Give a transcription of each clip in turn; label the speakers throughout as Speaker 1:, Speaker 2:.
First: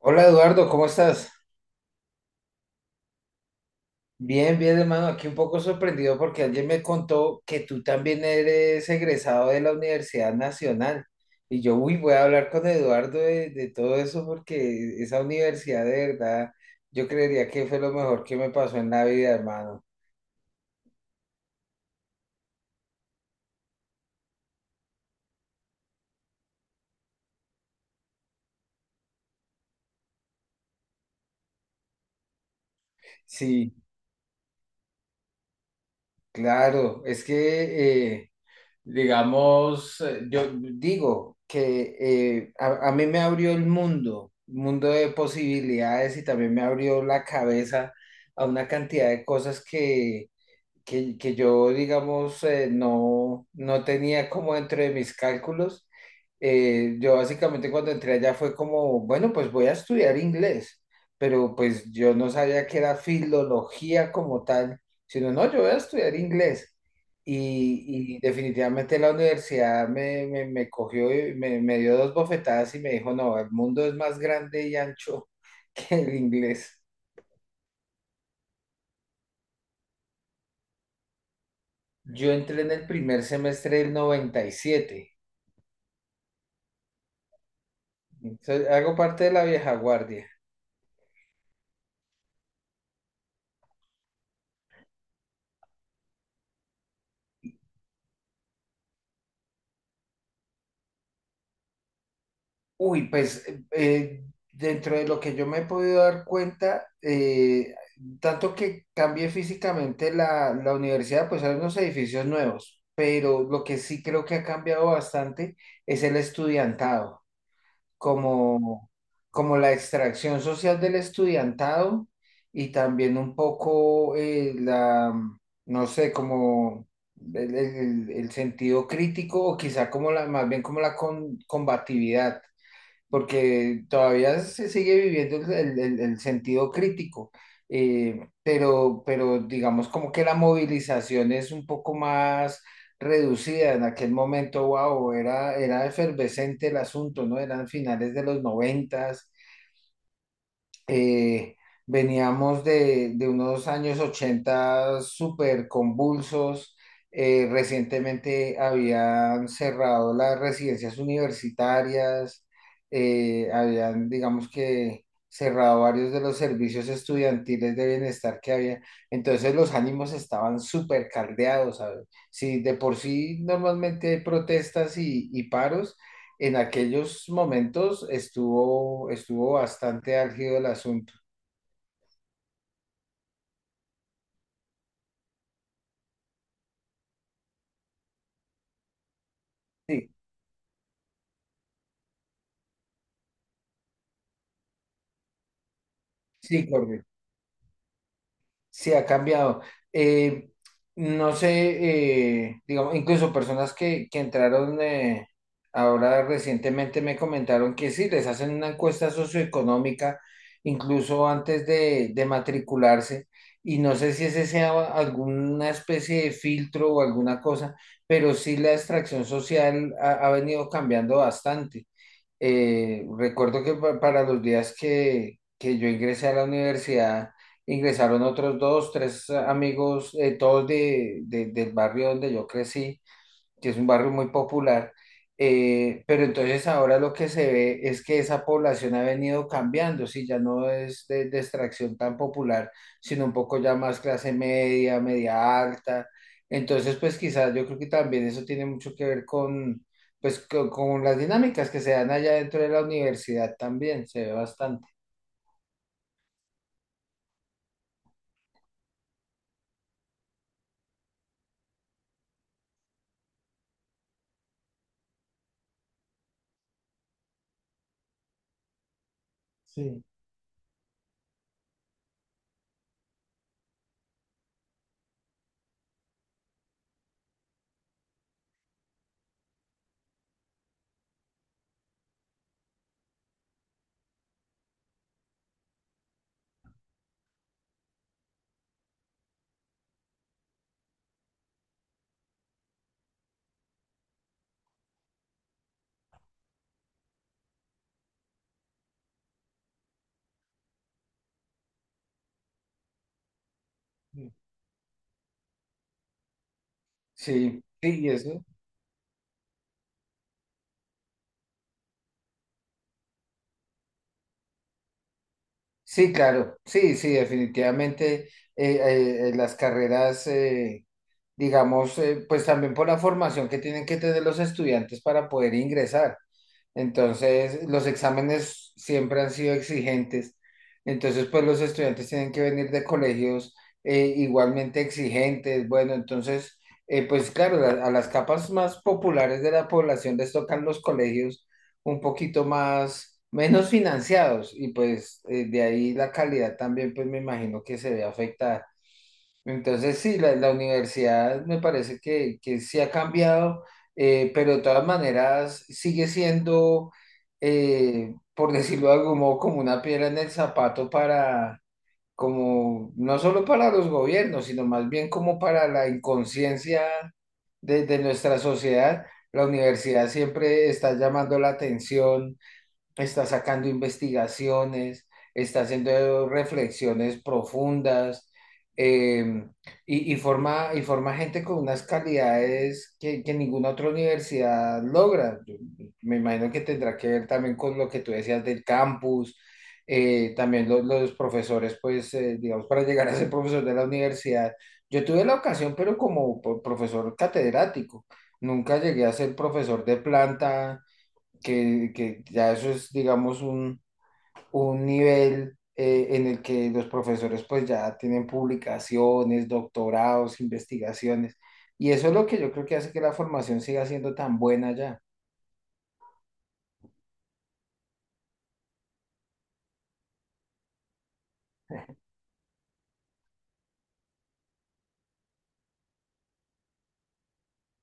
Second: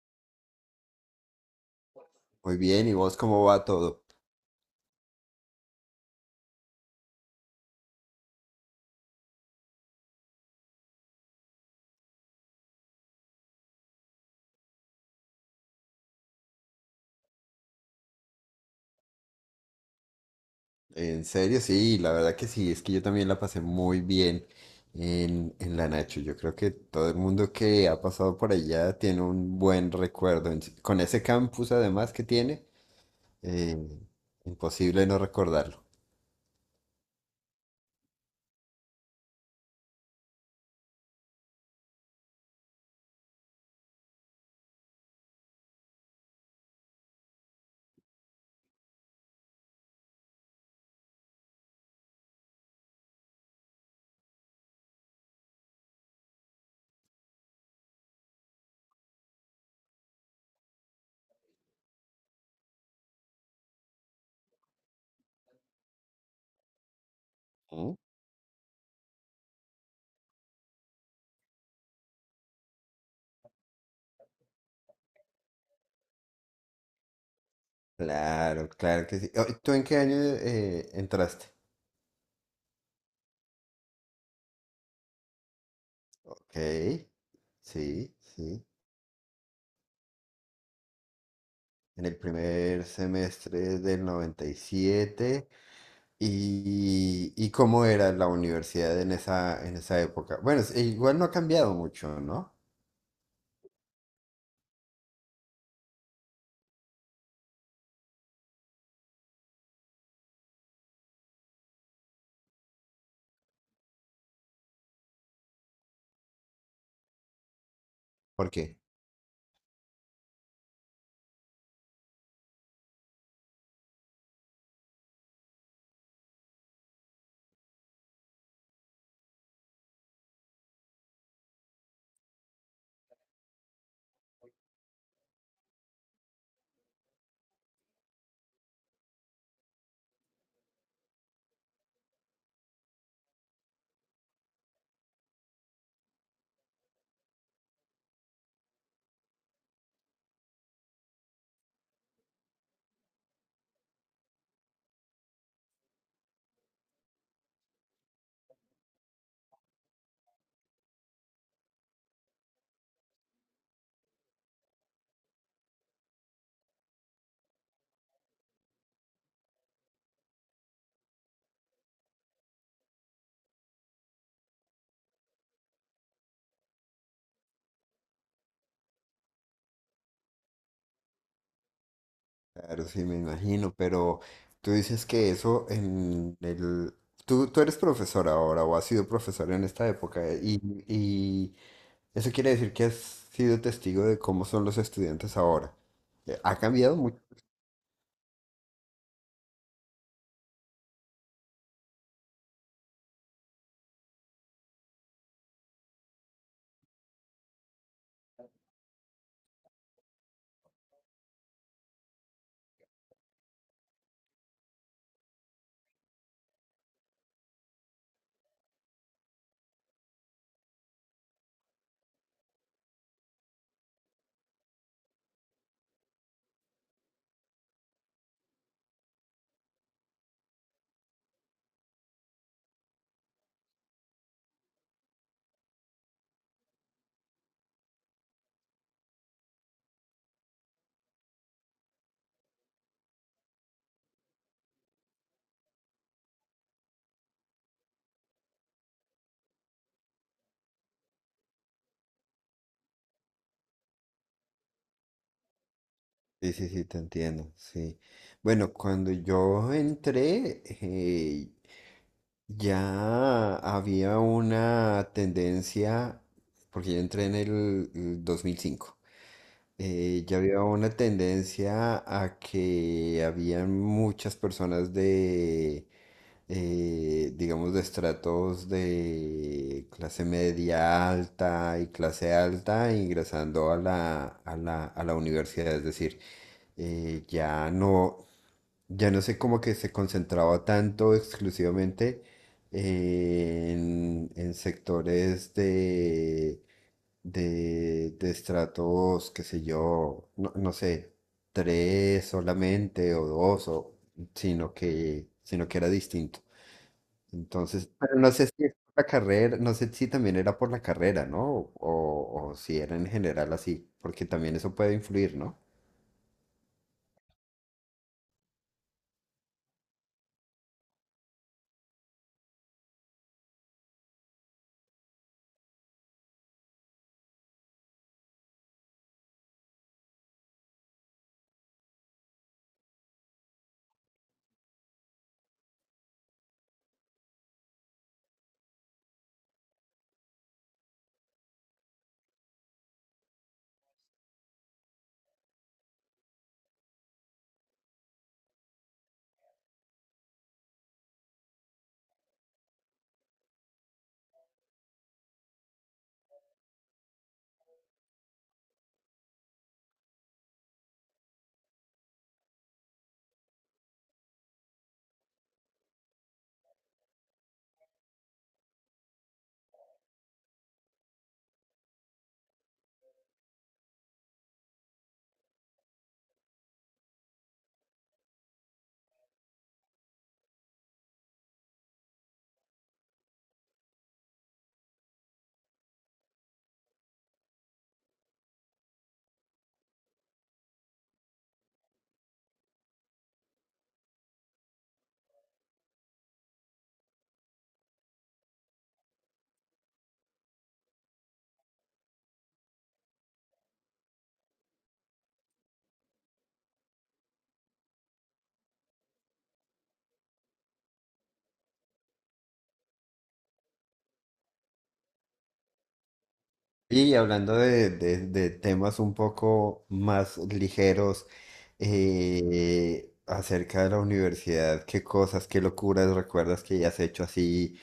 Speaker 1: Hola, Eduardo, ¿cómo estás?
Speaker 2: Muy bien, ¿y vos cómo va todo?
Speaker 1: Bien, bien, hermano, aquí un poco sorprendido porque alguien me contó que tú también eres egresado de la Universidad Nacional. Y yo, uy, voy a hablar con Eduardo de todo eso porque esa universidad, de verdad, yo creería que fue lo mejor que me pasó en la vida, hermano.
Speaker 2: En serio, sí, la verdad que sí, es que yo también la pasé muy bien en la Nacho. Yo creo que todo el mundo que ha pasado por allá tiene un buen recuerdo. Con ese campus además que tiene,
Speaker 1: Sí,
Speaker 2: eh, imposible no recordarlo.
Speaker 1: claro, es que... digamos, yo digo que a mí me abrió el mundo, mundo de posibilidades, y también me abrió la cabeza a una cantidad de cosas que yo, digamos, no tenía como dentro de mis cálculos. Yo básicamente cuando entré allá fue como, bueno, pues voy a estudiar inglés, pero pues yo no sabía que era filología como tal, sino no, yo voy a estudiar inglés.
Speaker 2: Mm.
Speaker 1: Y definitivamente la universidad me cogió y me dio dos bofetadas y me dijo, no, el mundo es más grande y ancho que el inglés.
Speaker 2: Claro, claro que sí. Oh, ¿tú en qué año entraste?
Speaker 1: Yo entré en el primer semestre del 97.
Speaker 2: Ok, sí, sí.
Speaker 1: Hago parte de la vieja guardia.
Speaker 2: En el primer semestre del noventa y siete. Y cómo era la universidad en esa época? Bueno, igual no ha cambiado mucho, ¿no?
Speaker 1: Uy, pues dentro de lo que yo me he podido dar cuenta, tanto que cambié físicamente la universidad, pues hay unos edificios nuevos, pero lo que sí creo que ha cambiado bastante es el estudiantado.
Speaker 2: ¿Por qué?
Speaker 1: Como, como la extracción social del estudiantado, y también un poco no sé, como el sentido crítico, o quizá como la, más bien como la combatividad, porque todavía se sigue viviendo el sentido crítico. Pero digamos como que la movilización es un poco más reducida. En aquel momento, wow, era efervescente el asunto, ¿no? Eran finales de los noventas. eh, Veníamos de unos años 80 súper convulsos. Recientemente habían cerrado las residencias universitarias, habían, digamos que, cerrado varios de los servicios estudiantiles de bienestar que había. Entonces los ánimos estaban súper caldeados, ¿sabes? Si de por sí normalmente hay protestas y paros, en aquellos momentos estuvo bastante álgido el asunto.
Speaker 2: Claro, sí, me imagino, pero tú dices que eso en el... Tú eres profesor ahora o has sido profesor en esta
Speaker 1: Sí,
Speaker 2: época y eso quiere decir que has sido testigo de cómo son los estudiantes ahora. Ha
Speaker 1: sí,
Speaker 2: cambiado
Speaker 1: correcto.
Speaker 2: mucho.
Speaker 1: Sí, ha cambiado. Eh, no sé, digamos, incluso personas que entraron ahora recientemente me comentaron que sí, les hacen una encuesta socioeconómica, incluso antes de matricularse, y no sé si ese sea alguna especie de filtro o alguna cosa, pero sí la extracción social ha venido cambiando bastante. Recuerdo que para los días que yo ingresé a la universidad, ingresaron otros dos, tres amigos, todos del barrio donde yo crecí, que es un barrio muy popular. Pero entonces ahora lo que se ve es que esa población ha venido cambiando, sí, ya no es de extracción tan popular, sino un poco ya más clase media, media alta. Entonces, pues quizás yo creo que también eso tiene mucho que ver con, pues, con las dinámicas que se dan allá dentro de la universidad también, se ve bastante.
Speaker 2: Sí, sí, sí, te entiendo, sí. Bueno, cuando yo entré, ya había una tendencia, porque yo entré en el 2005,
Speaker 1: Sí.
Speaker 2: ya había una tendencia a que habían muchas personas de, digamos, de estratos de clase media alta y clase alta ingresando a a la universidad. Es decir, ya no, ya no sé cómo que se concentraba tanto exclusivamente en sectores de, de estratos, qué sé yo, no, no sé, tres solamente o dos, o,
Speaker 1: Sí.
Speaker 2: sino que era distinto.
Speaker 1: Sí,
Speaker 2: Entonces,
Speaker 1: sí, y
Speaker 2: pero no
Speaker 1: eso.
Speaker 2: sé si es por la carrera, no sé si también era por la carrera, ¿no? O si era en general así, porque también eso puede influir, ¿no?
Speaker 1: Sí, claro, sí, sí, definitivamente las carreras, pues también por la formación que tienen que tener los estudiantes para poder ingresar. Entonces, los exámenes siempre han sido exigentes. Entonces, pues los estudiantes tienen que venir de colegios igualmente exigentes. Bueno, entonces, pues claro, a las capas más populares de la población les tocan los colegios un poquito más, menos financiados, y pues de ahí la calidad también, pues me imagino que se ve afectada. Entonces, sí, la universidad me parece que sí ha cambiado, pero de todas maneras sigue siendo, por decirlo de algún modo, como una piedra en el zapato, para, como, no solo para los gobiernos, sino más bien como para la inconsciencia de nuestra sociedad. La universidad siempre está llamando la atención, está sacando investigaciones, está haciendo reflexiones profundas, eh, y forma gente con unas calidades que ninguna otra universidad logra. Yo me imagino que tendrá que ver también con lo que tú decías del campus. También los profesores, pues, digamos, para llegar a ser profesor de la universidad, yo tuve la ocasión, pero como profesor catedrático, nunca llegué a ser profesor de planta, que ya eso es, digamos, un nivel en el que los profesores pues ya tienen publicaciones, doctorados, investigaciones, y eso es lo que yo creo que hace que la formación siga siendo tan buena ya.
Speaker 2: Y hablando de, de temas un poco más ligeros, acerca de la universidad, ¿qué cosas, qué locuras recuerdas que hayas hecho así?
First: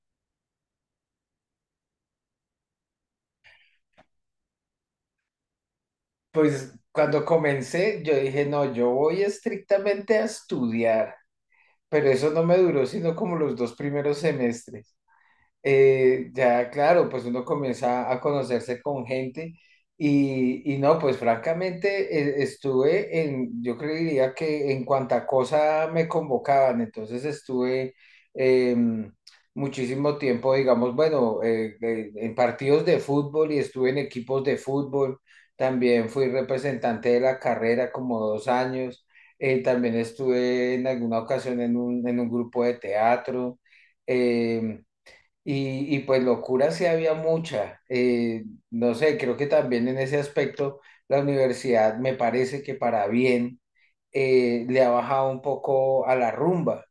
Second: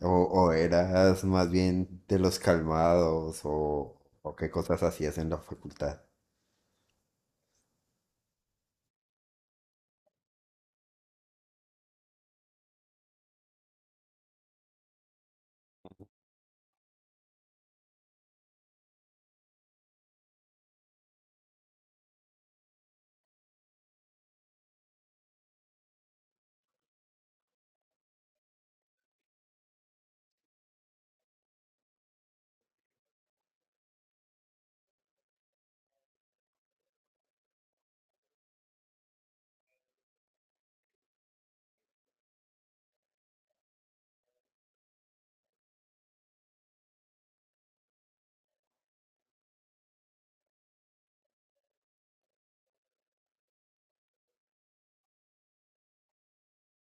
Speaker 2: O eras más bien de los calmados? O qué cosas hacías en la facultad?
Speaker 1: Pues cuando comencé, yo dije, no, yo voy estrictamente a estudiar, pero eso no me duró sino como los dos primeros semestres. Ya, claro, pues uno comienza a conocerse con gente y no, pues francamente estuve en, yo creería que en cuanta cosa me convocaban, entonces estuve em, muchísimo tiempo, digamos, bueno, en partidos de fútbol, y estuve en equipos de fútbol, también fui representante de la carrera como dos años, también estuve en alguna ocasión en un grupo de teatro. em, y, y pues locura sí había mucha. No sé, creo que también en ese aspecto la universidad me parece que, para bien, le ha bajado un poco a la rumba.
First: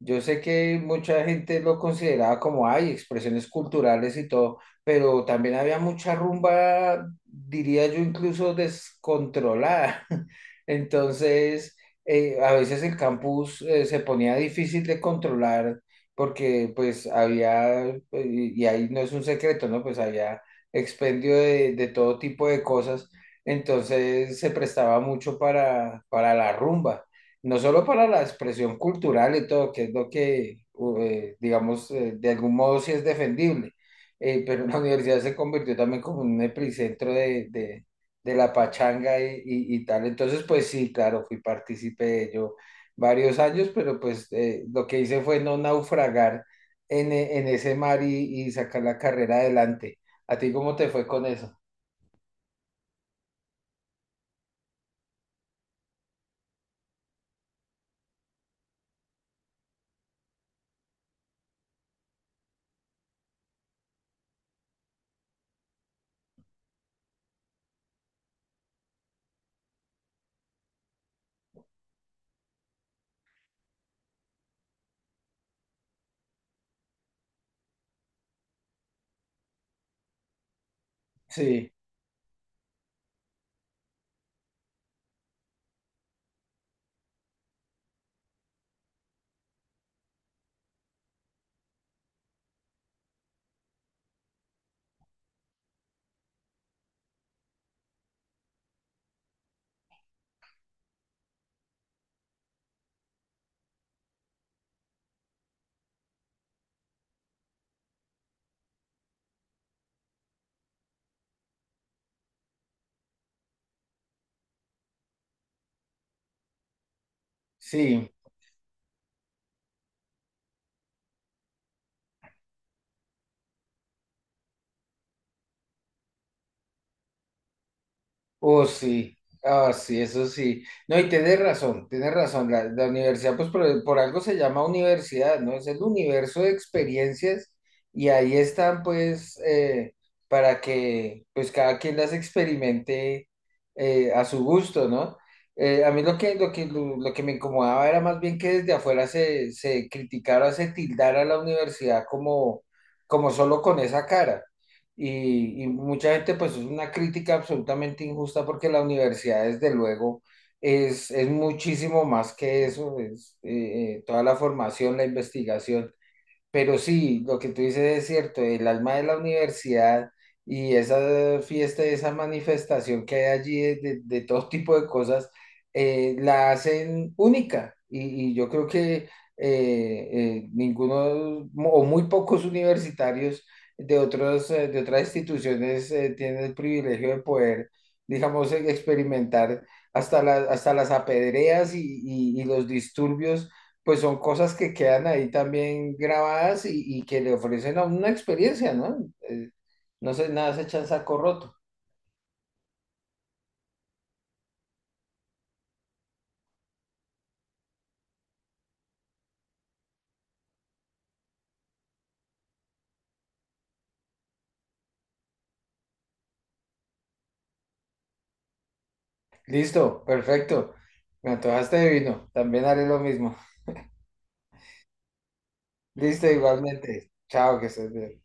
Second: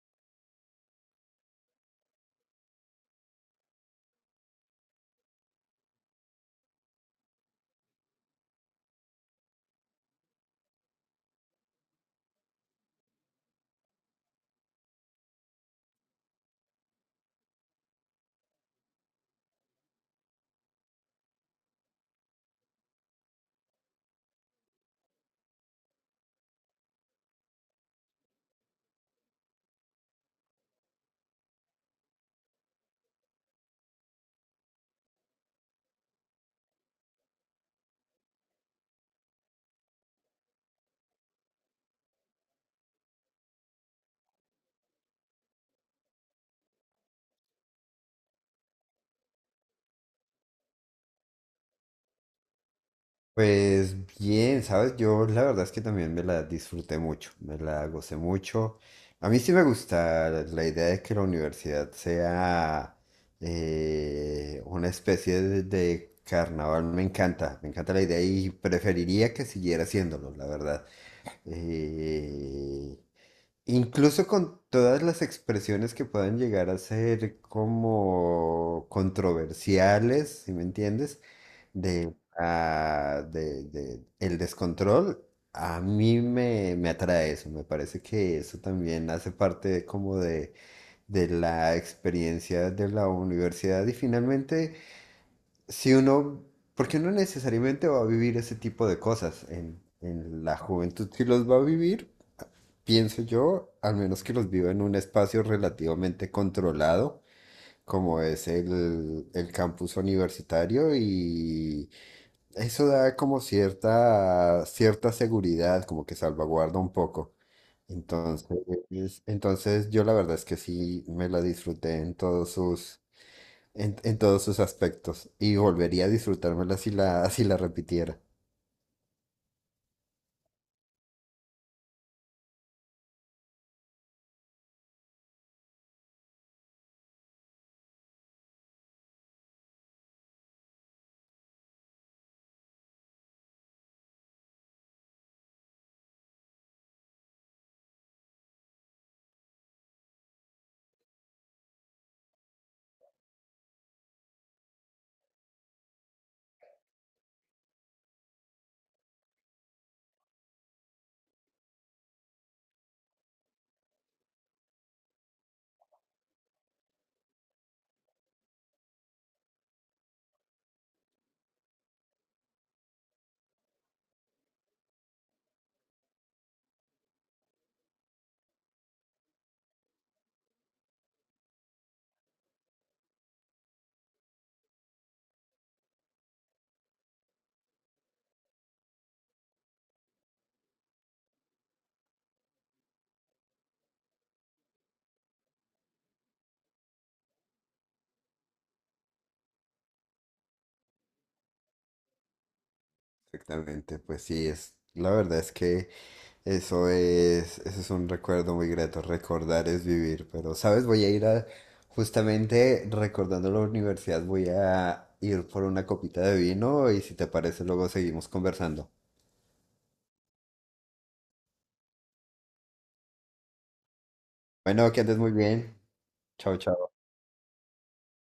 Speaker 1: Yo sé que mucha gente lo consideraba como hay expresiones culturales y todo, pero también había mucha rumba, diría yo, incluso descontrolada. Entonces, a veces el campus se ponía difícil de controlar, porque pues había, y ahí no es un secreto, ¿no? Pues había expendio de todo tipo de cosas, entonces se prestaba mucho para la rumba, no solo para la expresión cultural y todo, que es lo que, digamos, de algún modo sí es defendible, pero la universidad se convirtió también como en un epicentro de la pachanga y tal, entonces pues sí, claro, fui partícipe de ello varios años, pero pues lo que hice fue no naufragar en, en ese mar y sacar la carrera adelante. ¿A ti cómo te fue con eso?
Speaker 2: Pues bien, ¿sabes? Yo la verdad es que también me la disfruté mucho, me la gocé mucho. A mí sí me gusta la idea de que la universidad sea una especie de carnaval, me encanta la idea y preferiría que siguiera haciéndolo, la verdad. Eh, Incluso con todas las expresiones que puedan llegar a ser como controversiales, si me entiendes,
Speaker 1: Sí,
Speaker 2: de, ah, de el descontrol, a mí me atrae eso, me parece que eso también hace parte de como de la experiencia de la universidad y finalmente, si uno, porque uno necesariamente va a vivir ese tipo de cosas en la juventud, si los va a vivir. Pienso yo, al menos que los vivo en un espacio relativamente controlado, como es el campus universitario, y eso da como cierta, cierta seguridad, como que salvaguarda un poco.
Speaker 1: sí.
Speaker 2: Entonces, yo la verdad es que sí me la disfruté en todos sus, en todos sus aspectos, y volvería a disfrutármela si la, si la repitiera.
Speaker 1: Oh, sí, ah, sí, eso sí. No, y tenés razón, tenés razón. La universidad, pues por algo se llama universidad, ¿no? Es el universo de experiencias, y ahí están, pues, para que, pues, cada quien las experimente, a su gusto, ¿no? A mí lo que, lo que, lo que me incomodaba era más bien que desde afuera se criticara, se tildara a la universidad como, como solo con esa cara. Y mucha gente, pues es una crítica absolutamente injusta porque la universidad, desde luego, es muchísimo más que eso, es toda la formación, la investigación. Pero sí, lo que tú dices es cierto, el alma de la universidad y esa fiesta, esa manifestación que hay allí de todo tipo de cosas, la hacen única. Y yo creo que ninguno o muy pocos universitarios de otros, de otras instituciones tienen el privilegio de poder, digamos, experimentar hasta las apedreas y los disturbios, pues son cosas que quedan ahí también grabadas, y que le ofrecen a uno una experiencia, ¿no? Eh, no sé, nada se echa en saco roto.
Speaker 2: Exactamente, pues sí, es, la verdad es que eso es un recuerdo muy grato, recordar es vivir, pero sabes, voy a ir a, justamente recordando la universidad, voy a ir por una copita de vino y si te parece luego seguimos conversando.
Speaker 1: Listo, perfecto. Me antojaste de vino, también haré lo mismo.
Speaker 2: Bueno, que andes muy bien,
Speaker 1: Listo,
Speaker 2: chao, chao.
Speaker 1: igualmente. Chao, que estés bien.